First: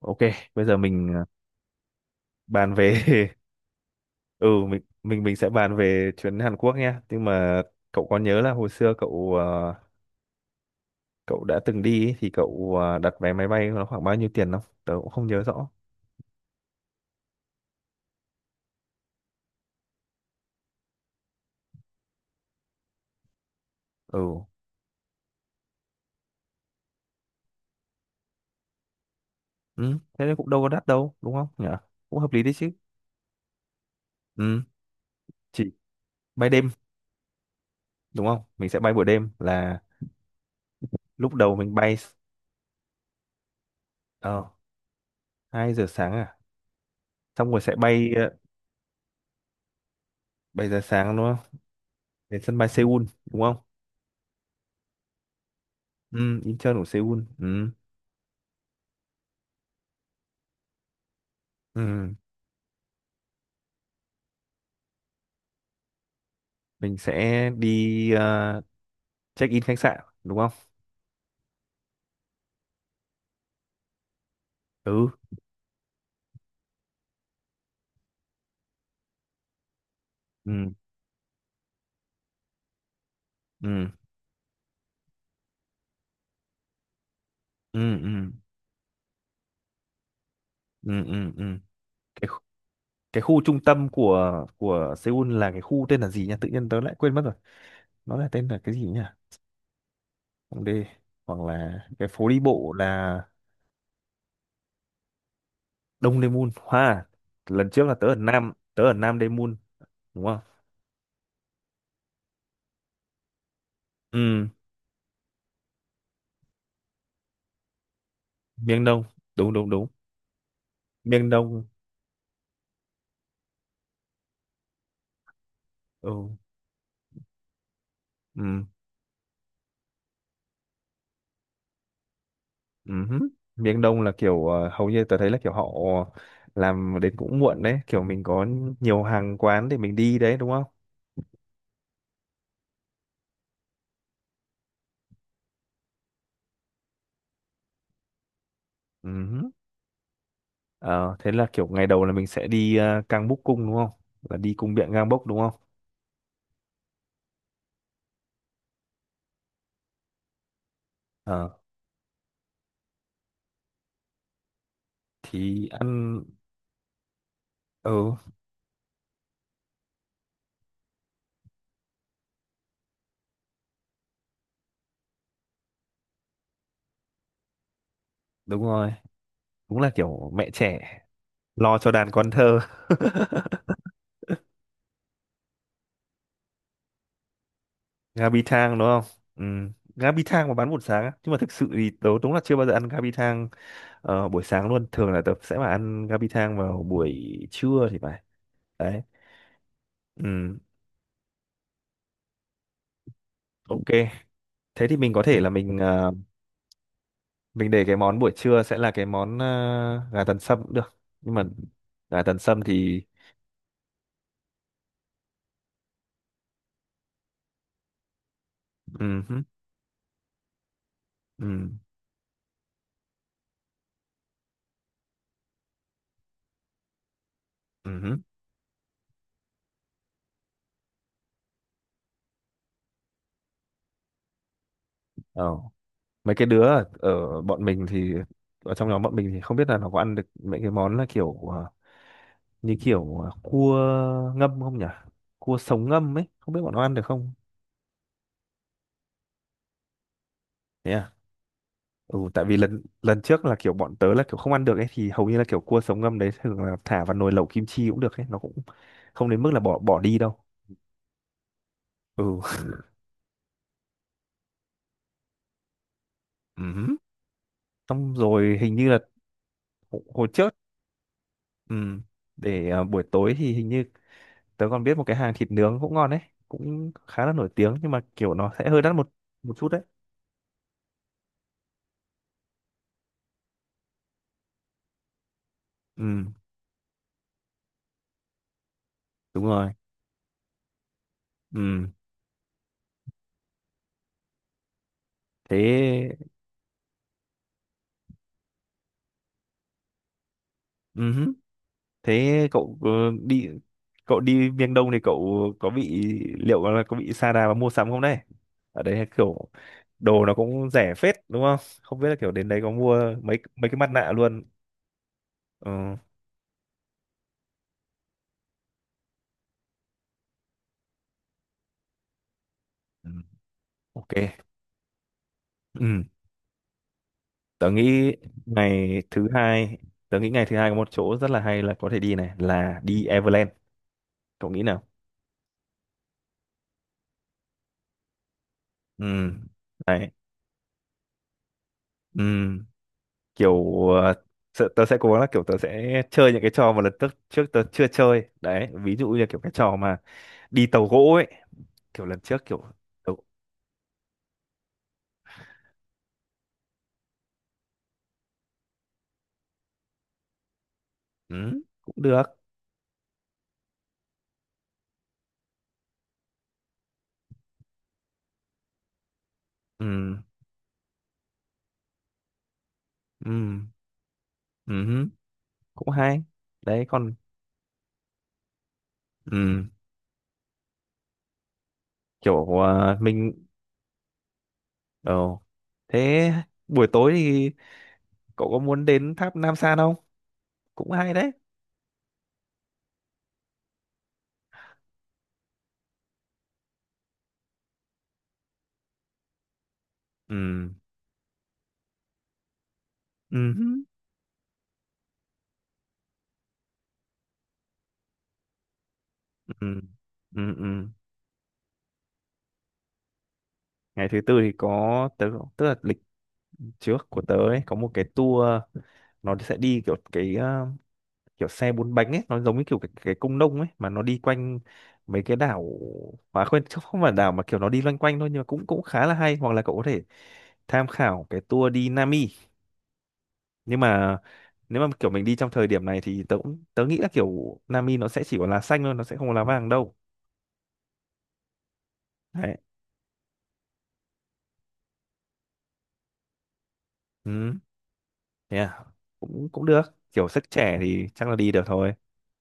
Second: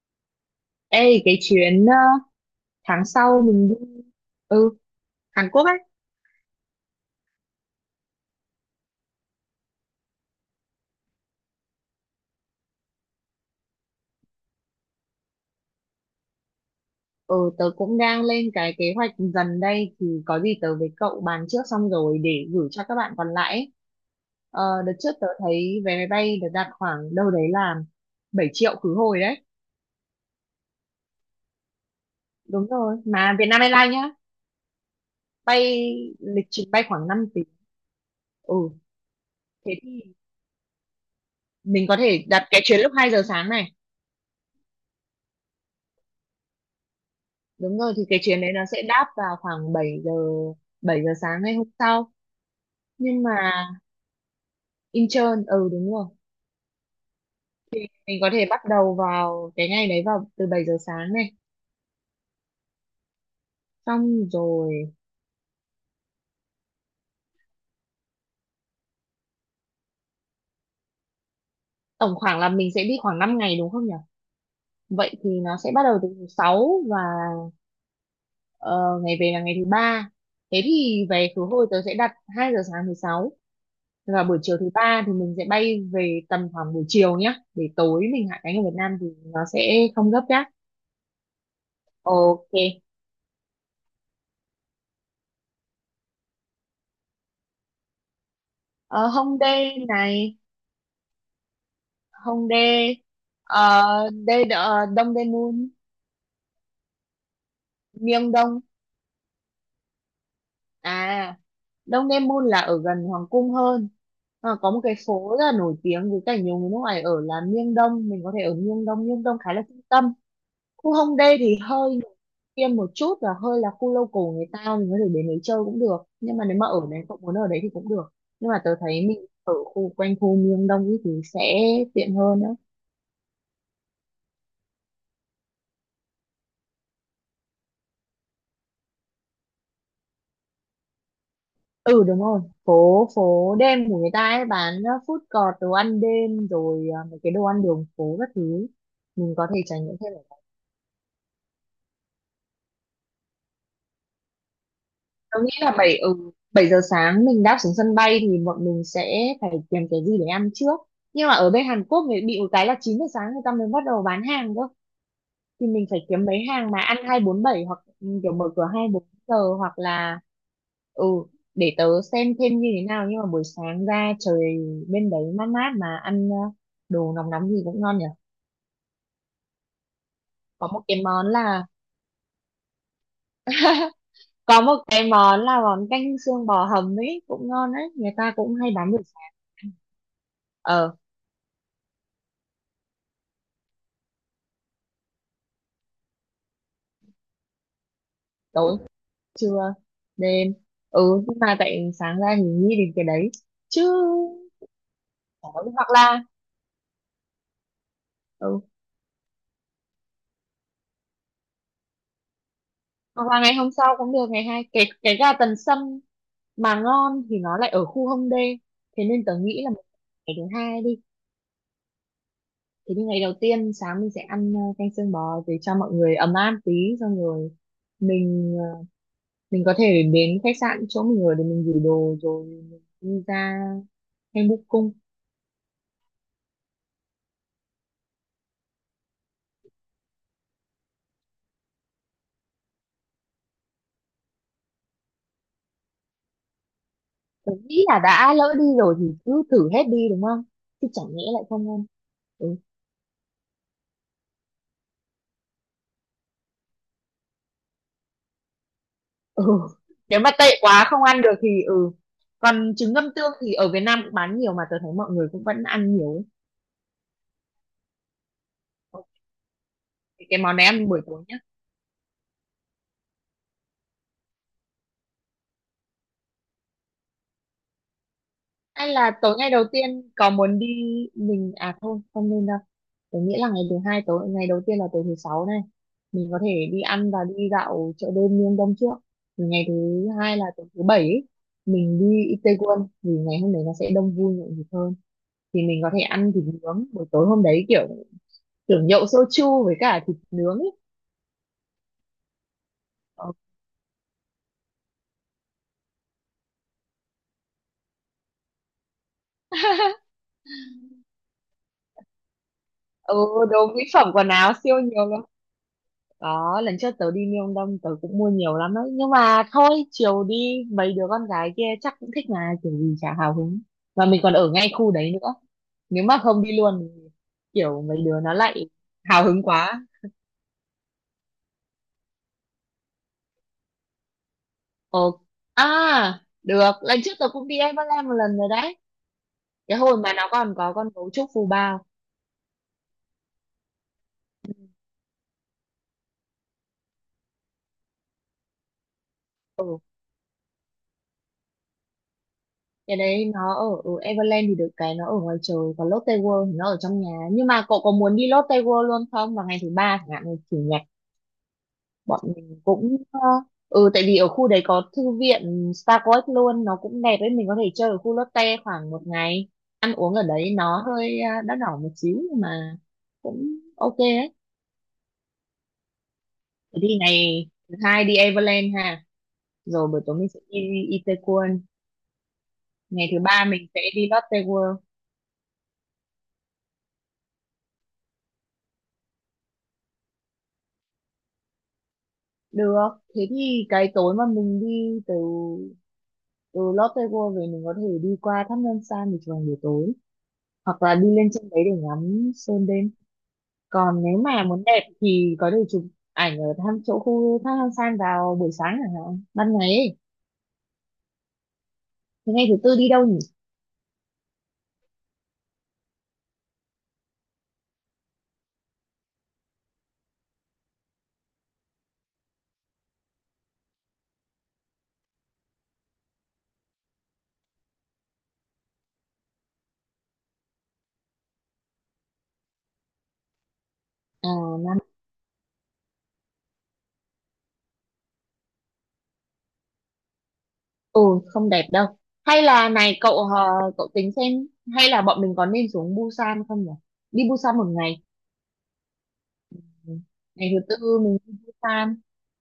Ok, bây giờ Ê, cái chuyến bàn về tháng sau mình đi ừ ừ, mình mình mình Hàn sẽ Quốc bàn ấy. về chuyến Hàn Quốc nhé. Nhưng mà cậu có nhớ là hồi xưa cậu đã từng đi ý, thì đặt vé máy bay nó khoảng bao nhiêu tiền không? Tớ cũng không nhớ rõ. Ừ, tớ cũng đang lên cái kế hoạch dần đây thì có gì tớ với cậu bàn trước xong rồi để gửi cho các bạn còn lại ấy. Ừ. Đợt trước tớ thấy vé máy bay được đặt khoảng đâu đấy là 7 triệu khứ hồi đấy. Ừ, thế nên cũng đâu có đắt đâu, đúng không nhỉ? Cũng hợp lý đấy Đúng chứ. rồi, mà Vietnam Airlines nhá, Ừ, chỉ bay lịch bay đêm trình bay khoảng 5 tiếng. đúng không? Ừ, Mình sẽ bay buổi đêm thế là thì lúc đầu mình mình bay có thể đặt cái chuyến lúc 2 giờ sáng này. ờ 2 giờ sáng à. Xong rồi sẽ Đúng rồi, thì bay cái chuyến đấy nó sẽ đáp vào khoảng bảy giờ 7 giờ bảy giờ sáng đúng sáng ngày không? hôm sau. Đến sân bay Seoul Nhưng mà đúng không? Intern, ừ đúng rồi. Ừ, Incheon của Seoul. Ừ. Mình có thể bắt đầu vào cái ngày đấy vào từ 7 giờ sáng này. Ừ. Xong rồi Mình sẽ đi check in khách sạn đúng không? tổng khoảng là mình sẽ đi khoảng 5 ngày đúng không nhỉ? Ừ Vậy thì nó sẽ bắt đầu từ thứ 6 và ờ, ngày về là ngày thứ ba. Thế ừ thì về khứ hồi tớ sẽ đặt 2 giờ sáng thứ 6 ừ và buổi chiều thứ ba thì mình sẽ bay về tầm khoảng buổi chiều nhá. Để ừ tối mình ừ hạ cánh ở Việt Nam thì nó sẽ không gấp nhá. ừ ừ ừ. cái khu- Ok. cái khu trung tâm của Seoul là cái khu tên là gì nhỉ, tự nhiên tớ lại quên mất rồi, nó là tên là cái gì nhỉ? Ờ, Hongdae này, Hongdae, hoặc là cái phố đi bộ Hongdae, là Dongdaemun, Đông Daemun hoa. Lần trước là Myeongdong. tớ ở Nam Daemun đúng không? À, Dongdaemun là ở gần Hoàng cung hơn. Ừ, À, có một cái phố rất là nổi tiếng với cả nhiều người nước ngoài ở là Miêng Đông. Mình có thể ở miền Miêng Đông, Đông. Miêng Đông đúng khá là đúng trung đúng, tâm. Khu miền Hongdae thì Đông. hơi tiêm một chút và hơi là khu local người ta. Mình có thể đến đấy chơi cũng được. Ừ Nhưng mà nếu mà ở đấy, cậu muốn ở đấy thì cũng được. Nhưng mà ừ tớ thấy mình ở khu quanh khu Miêng Đông ý thì sẽ tiện hơn đó. uh. Miền Đông là kiểu hầu như tớ thấy là kiểu họ làm đến cũng muộn đấy, kiểu mình có nhiều hàng quán để mình đi đấy đúng không? Ừ đúng rồi. Phố phố đêm của người ta ấy bán food court, đồ ăn đêm rồi mấy cái đồ ăn đường phố các thứ, mình có thể trải nghiệm thêm. Uh, thế là kiểu ngày đầu là mình sẽ đi Cang Búc Cung đúng không, là đi cung điện Cang Bốc đúng Tôi nghĩ không? là 7 giờ sáng mình đáp xuống sân bay thì bọn mình sẽ phải tìm cái gì để ăn trước. Nhưng mà Ờ, ở bên Hàn Quốc thì bị một cái là 9 giờ sáng người ta mới bắt đầu bán hàng cơ. Thì thì mình phải ăn. kiếm mấy hàng mà ăn 247 hoặc Ừ kiểu mở cửa hai bốn giờ hoặc là ừ để tớ xem thêm như thế nào nhưng mà buổi sáng ra trời bên đấy mát mát mà ăn đồ nóng nóng gì cũng ngon nhỉ. đúng rồi, đúng là kiểu mẹ Có một trẻ cái món là lo cho đàn con thơ. có một cái món là món canh xương bò hầm ấy cũng ngon đấy, người ta Gabi cũng hay thang đúng bán buổi không? sáng. Ừ. Gabi thang mà bán buổi Ờ. sáng á. Nhưng mà thực sự thì tớ đúng là chưa bao giờ ăn Gabi thang. Ờ, buổi sáng luôn, thường là tớ sẽ mà ăn gabi thang vào buổi trưa thì phải. Tối, Đấy. trưa, đêm. Ừ, Nhưng mà tại sáng ra thì nghĩ đến cái đấy chứ ok, thế thì mình có thể chả là có gì. Hoặc là mình để cái món buổi ừ trưa sẽ là cái món gà tần sâm cũng được, nhưng mà gà tần sâm thì hoặc là ngày hôm sau cũng được, ngày hai cái gà tần sâm mà ngon thì nó lại ở khu Hông Đê, thế ừ, nên tớ hứ, nghĩ là ngày thứ hai đi. ừ, Thế nhưng ngày đầu tiên sáng mình sẽ ăn canh xương bò để cho mọi người ấm áp tí. Xong rồi ừ, hứ. mình ờ, mình có thể đến khách sạn chỗ mình ở để mình gửi đồ rồi mình đi ra hay búc cung. Ờ, mấy cái đứa ở bọn mình thì ở trong nhóm bọn mình thì không biết là nó có ăn được mấy cái món là kiểu như kiểu cua ngâm không nhỉ, cua sống ngâm ấy, không biết bọn nó ăn được không? Tôi nghĩ là đã lỡ đi rồi thì cứ thử hết đi đúng không? Chứ Thế chẳng à? nhẽ lại không ăn. Ừ, tại Ừ. vì lần lần trước là kiểu bọn tớ là kiểu không ăn được ấy, thì hầu như là kiểu cua sống ngâm đấy thường là thả vào nồi lẩu kim chi cũng được ấy, nó cũng không đến Ừ. mức là bỏ bỏ đi Nếu mà đâu. tệ quá không ăn được thì ừ. Ừ. Còn trứng ngâm tương thì ở Việt Nam cũng bán nhiều mà tôi thấy mọi người cũng vẫn ăn nhiều ấy. Ừm. Xong rồi hình như là Ok. hồi hồi Cái trước, món này ăn buổi tối nhá. ừm, để à, buổi tối thì hình như tớ còn biết một cái hàng thịt nướng cũng ngon đấy, cũng khá là nổi tiếng, nhưng mà kiểu nó sẽ hơi Hay đắt một là tối ngày một đầu chút đấy. tiên có muốn đi mình à thôi không nên đâu. Tớ nghĩ là ngày thứ hai, tối ngày đầu tiên là tối thứ sáu này, Ừ mình có thể đi ăn và đi dạo chợ đêm miền Đông trước. đúng Rồi ngày rồi. thứ hai là tối thứ bảy ấy, Ừ, mình đi Itaewon vì ngày hôm đấy nó sẽ đông vui nhộn nhịp hơn. Thì mình có thể thế. ăn thịt nướng buổi tối hôm đấy, kiểu kiểu nhậu soju với cả thịt nướng ấy. Thế Ờ, đi, cậu đi miền Đông thì cậu có bị, liệu là có bị sa đà và mua sắm không đấy? Ở đấy kiểu đồ nó cũng rẻ phết đúng không? Không biết là kiểu đến đấy có mua Ừ, mấy Đồ mấy cái mỹ mặt phẩm nạ quần luôn. áo siêu nhiều luôn. Ờ, Có, lần trước tớ đi Miêu Đông tớ cũng mua nhiều lắm đấy. Nhưng mà thôi, chiều đi mấy đứa con gái kia chắc cũng thích mà, kiểu gì ừ, chả hào hứng. Mà ok. mình còn ở ngay khu đấy nữa. Ừ, Nếu mà không đi luôn, thì tớ kiểu mấy nghĩ đứa nó lại ngày hào thứ hứng hai, quá. tớ nghĩ ngày thứ hai có một chỗ rất là hay là có thể đi này, là đi Everland. Cậu nghĩ nào? Ồ, à, được. Lần trước tớ cũng đi Everland một lần rồi đấy. Ừ. Cái hồi Đấy. mà nó còn có con gấu trúc phù bao. Ừ. Kiểu tớ sẽ cố gắng là kiểu tớ sẽ chơi những cái trò mà lần trước trước tớ chưa chơi đấy, ví dụ như kiểu cái trò Ừ, mà đi tàu gỗ ấy, kiểu lần trước kiểu cái tớ, đấy nó ở, ở Everland thì được cái nó ở ngoài trời. Còn Lotte World thì nó ở trong nhà. Nhưng mà cậu có muốn đi Lotte World luôn không? Vào ngày thứ ba chẳng hạn, chủ nhật ừ, cũng bọn được. mình cũng tại vì ở khu đấy có thư viện Star Coast luôn, nó cũng đẹp ấy, mình có thể chơi ở khu Lotte khoảng một ngày, Ừ, ăn uống ở đấy nó hơi đắt đỏ một xíu nhưng mà ừ, cũng ok ấy. ừ, cũng hay Thế đấy thì còn ngày thứ hai đi Everland ha, ừ, rồi buổi tối mình sẽ đi Itaewon, kiểu ngày thứ mình ba mình sẽ đi Lotte World ờ, thế buổi tối thì cậu có muốn đến tháp Nam San không, cũng hay đấy. được. Thế thì cái tối mà mình đi từ từ Lotte World về, mình có thể đi qua tháp Ngân San để chụp ảnh buổi tối Ừ, hoặc là đi lên trên đấy để ngắm sơn đêm. ừ, Còn nếu mà muốn đẹp thì có thể chụp ảnh ở thăm chỗ khu thác Hang San vào buổi sáng chẳng hạn, ban ngày ừ, ấy. ừ, ừ. Thế ngày thứ tư đi đâu nhỉ? Ngày thứ tư thì có tớ, tức là lịch trước của tớ ấy có một cái tour, nó sẽ đi kiểu cái kiểu xe bốn bánh ấy, nó giống như kiểu cái công nông ấy mà nó đi quanh mấy cái đảo, mà quên chứ không phải đảo, mà kiểu nó đi loanh quanh thôi, nhưng mà cũng cũng khá là hay, hoặc là cậu có thể tham khảo cái tour đi Nami. Nhưng mà À Nam nếu mà kiểu mình đi trong thời điểm này thì tớ cũng tớ nghĩ là kiểu Nami nó sẽ chỉ có lá xanh thôi, nó sẽ không có lá vàng đâu. ừ Không đẹp đâu. Hay Đấy. là này cậu tính xem hay là bọn mình có nên xuống Busan không nhỉ, đi Ừ, Busan một ngày. yeah, cũng cũng được, Ừ. kiểu sức Ngày thứ trẻ tư thì mình chắc đi là đi được thôi. Busan,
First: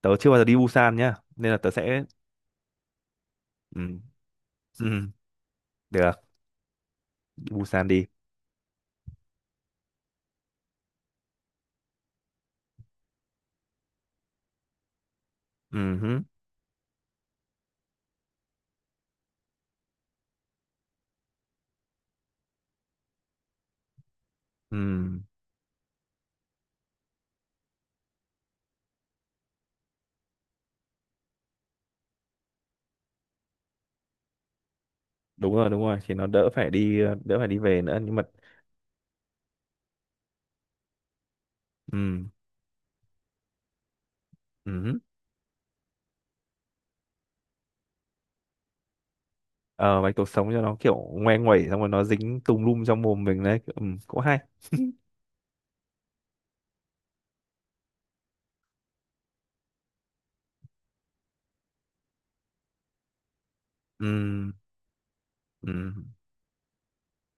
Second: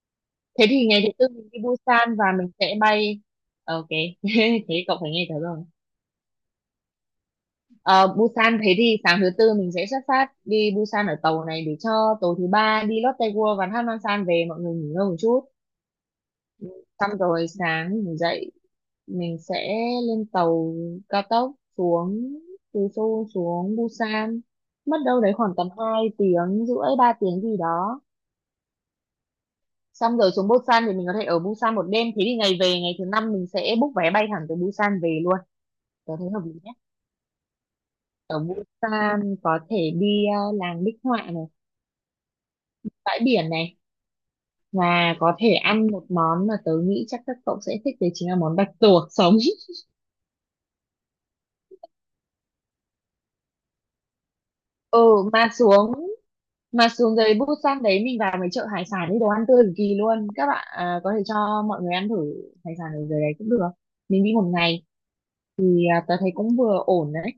Tớ chưa bao giờ đi thế thì Busan ngày thứ nhá, tư mình nên là đi tớ sẽ Busan và mình sẽ bay. Ok. ừ, Thế cậu ừ, phải nghe tớ rồi. được, đi Busan đi. Ờ, Busan, thế thì sáng thứ tư mình sẽ xuất phát đi Busan ở tàu này để cho tối thứ ba đi Lotte World và Hanwha-san về mọi người nghỉ ngơi một chút. Ừ. Xong rồi sáng mình dậy mình sẽ lên tàu cao tốc xuống, từ Seoul xuống Busan. Ừ, Mất đâu đấy khoảng tầm 2 tiếng rưỡi 3 tiếng gì đó. Xong rồi xuống Busan thì mình có thể ở Busan một đêm. Thế thì ngày về ngày thứ năm mình sẽ book vé bay thẳng từ Busan về luôn. Đúng rồi, Tớ thì nó thấy hợp đỡ lý phải nhé. đi đỡ phải đi về nữa, nhưng mà Ở Busan có thể đi làng bích họa này, ừ, bãi biển này, ừ. mà có thể ăn một món mà tớ nghĩ chắc các cậu sẽ thích đấy, chính là món bạch tuộc sống. Ờ, bạch tuộc sống cho nó kiểu ngoe nguẩy xong rồi nó dính tùm lum trong mồm mình đấy, ừ, cũng hay. Ừ, mà xuống mà xuống dưới Busan đấy mình vào mấy chợ hải sản, đi đồ ăn tươi cực kỳ luôn. Các bạn à, có thể cho mọi người ăn thử hải sản ở dưới đấy cũng được. Mình đi một Ừ, ngày thì ừ, à, tớ thấy cũng vừa ổn đấy.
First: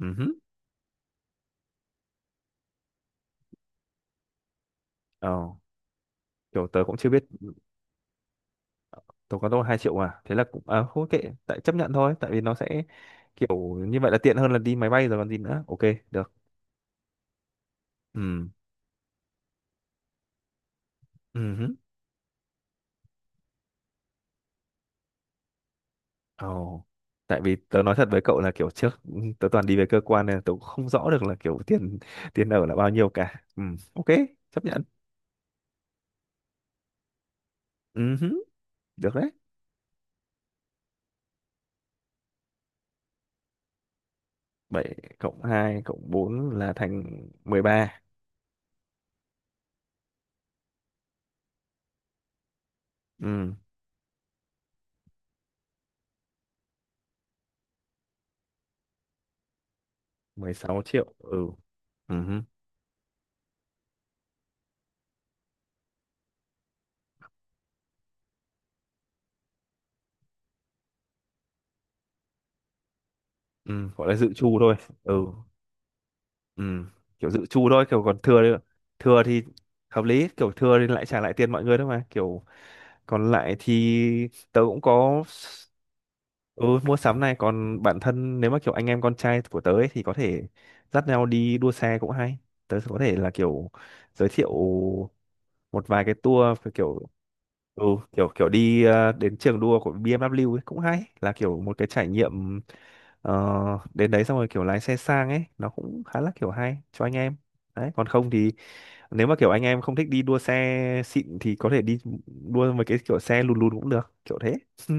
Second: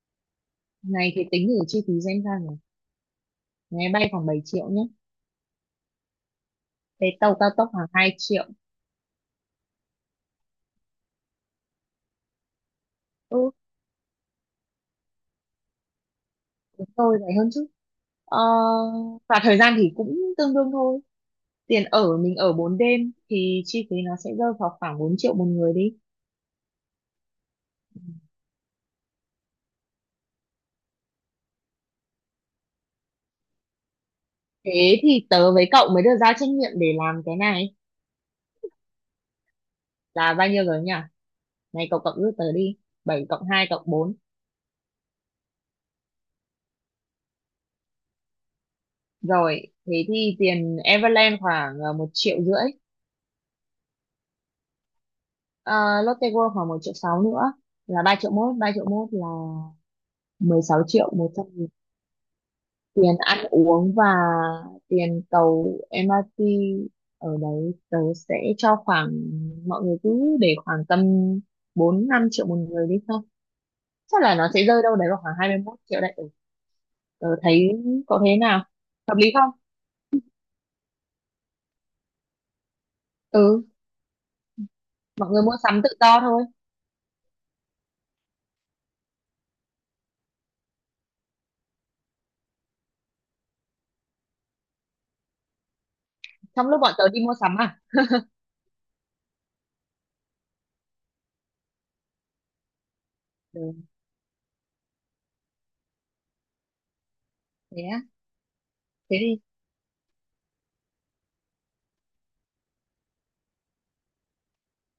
ừ. Này thì tính thử chi phí xem sao nhỉ. Máy bay khoảng 7 triệu nhé. Ờ, kiểu tớ cũng chưa Cái biết tàu cao tốc khoảng 2 triệu. tớ có đâu 2 triệu à. Thế là cũng à, không kệ, tại chấp nhận thôi, tại vì nó sẽ Ừ, kiểu như vậy là tiện hơn là đi máy bay rồi còn gì nữa. Ok, được. đúng rồi, rẻ hơn chứ. Ờ, Ừ. và thời gian thì cũng tương đương thôi. Ừ. Tiền ở, mình ở 4 đêm thì chi phí nó sẽ rơi vào khoảng 4 triệu một người đi. Ồ. Tại vì tớ nói thật với cậu là kiểu trước ừ, tớ toàn đi về cơ quan nên là tớ cũng không rõ được là kiểu tiền tiền ở là bao nhiêu cả. Ừ, ok, chấp nhận. Thế thì tớ với cậu mới được giao trách nhiệm để làm cái này, Ừ, hứ, được đấy. là bao nhiêu rồi nhỉ, này cậu cộng giúp tớ đi: bảy cộng hai cộng bốn. 7 cộng 2 cộng 4 là thành mười ba. Rồi thế thì tiền Everland khoảng 1 triệu rưỡi. Ừ, Ờ, Lotte World khoảng 1 triệu 6 nữa là ba triệu mốt là mười mười sáu sáu triệu triệu. một Ừ. trăm. Ừ, hứ, Tiền ăn uống và tiền tàu MRT ở đấy tớ sẽ cho khoảng, mọi người cứ để khoảng tầm 4-5 triệu một người đi thôi. ừ, gọi là Chắc dự là nó trù sẽ thôi. rơi đâu đấy vào Ừ, khoảng 21 triệu đấy. Ừ, ừ, tớ kiểu dự thấy trù thôi, kiểu còn có thế nào? Hợp thừa lý thì không? hợp lý, kiểu thừa thì lại trả lại tiền mọi người thôi mà, kiểu còn lại Ừ, thì tớ cũng có. mọi người mua sắm tự do thôi. Ừ, mua sắm này, còn bản thân nếu mà kiểu anh em con trai của tớ ấy, thì có thể dắt nhau đi đua xe cũng hay. Tớ có thể là kiểu giới thiệu một vài cái tour Trong lúc bọn kiểu tớ đi mua sắm à? ừ, kiểu kiểu đi đến trường đua của BMW ấy, cũng hay, là kiểu một cái trải nghiệm ờ, Ừ, đến đấy xong rồi kiểu lái xe sang ấy, nó cũng khá là kiểu hay cho anh em. thế Đấy, á, còn không thì thế nếu mà đi. kiểu anh em không thích đi đua xe xịn thì có thể đi đua với cái kiểu xe lùn lùn cũng được, kiểu thế.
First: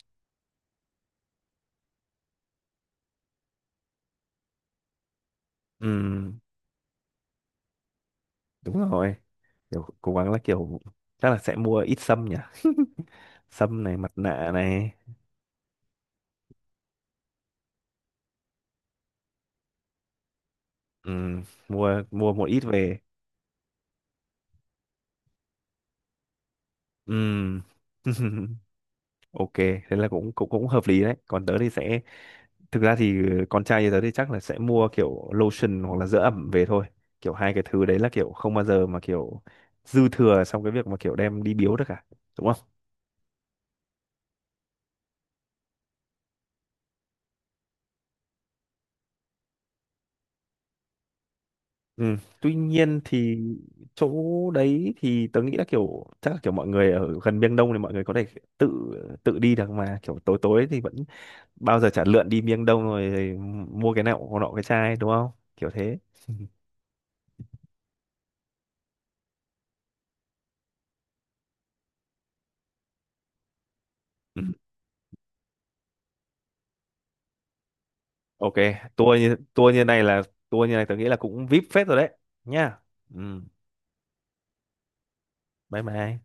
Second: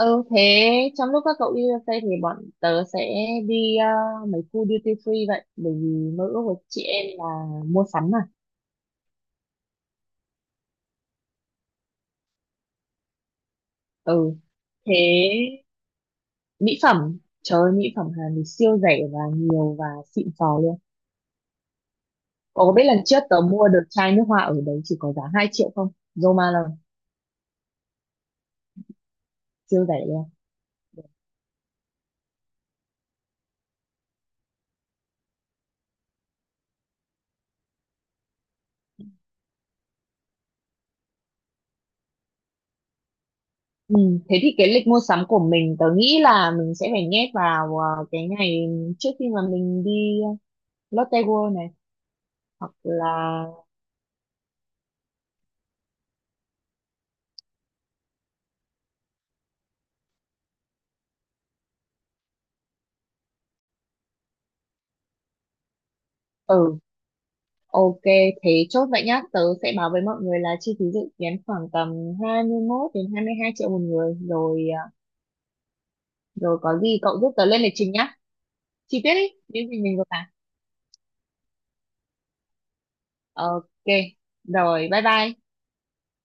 Ừ, thế trong lúc các cậu đi USA thì bọn tớ sẽ đi mấy khu duty free vậy. Bởi vì mơ Ừ, ước của chị em là mua sắm mà. đúng rồi. Kiểu cố gắng là kiểu chắc là sẽ mua ít sâm nhỉ, sâm này mặt Ừ, nạ này. thế mỹ phẩm, trời ơi, mỹ phẩm Hàn thì siêu rẻ và nhiều và xịn sò luôn. Ừm, mua mua một ít Cậu có biết về. lần trước tớ mua được chai nước hoa ở đấy chỉ có giá 2 triệu không? Zoma là Ừm. Ok, thế siêu rẻ là luôn. cũng cũng cũng hợp lý đấy, còn tớ thì sẽ thực ra thì con trai như tớ thì chắc là sẽ mua kiểu lotion hoặc là dưỡng ẩm về thôi, kiểu hai cái thứ đấy là kiểu không bao giờ mà kiểu dư thừa trong cái việc mà kiểu đem đi biếu được cả đúng không? Ừ, thế thì cái lịch mua sắm của mình tớ nghĩ là mình sẽ phải nhét vào cái ngày trước khi mà mình đi Lotte World này Ừ. Tuy hoặc nhiên là thì chỗ đấy thì tớ nghĩ là kiểu chắc là kiểu mọi người ở gần Miêng Đông thì mọi người có thể tự tự đi được mà, kiểu tối tối thì vẫn bao giờ chả lượn đi Miêng Đông rồi, mua cái nọ nọ cái chai đúng không, kiểu thế. ừ ok. Thế chốt vậy nhá, tớ sẽ báo với mọi người là chi phí dự kiến khoảng tầm 21 đến 22 triệu một người Ừ. rồi. Ờ, Rồi có gì cậu giúp tớ lên lịch trình nhá, Ok, chi tiết tour như ấy, những tour gì như mình này vừa là bảo. tour như này tớ nghĩ là cũng VIP phết rồi đấy nhá. Ừ. Ok, rồi bye bye. Bye bye.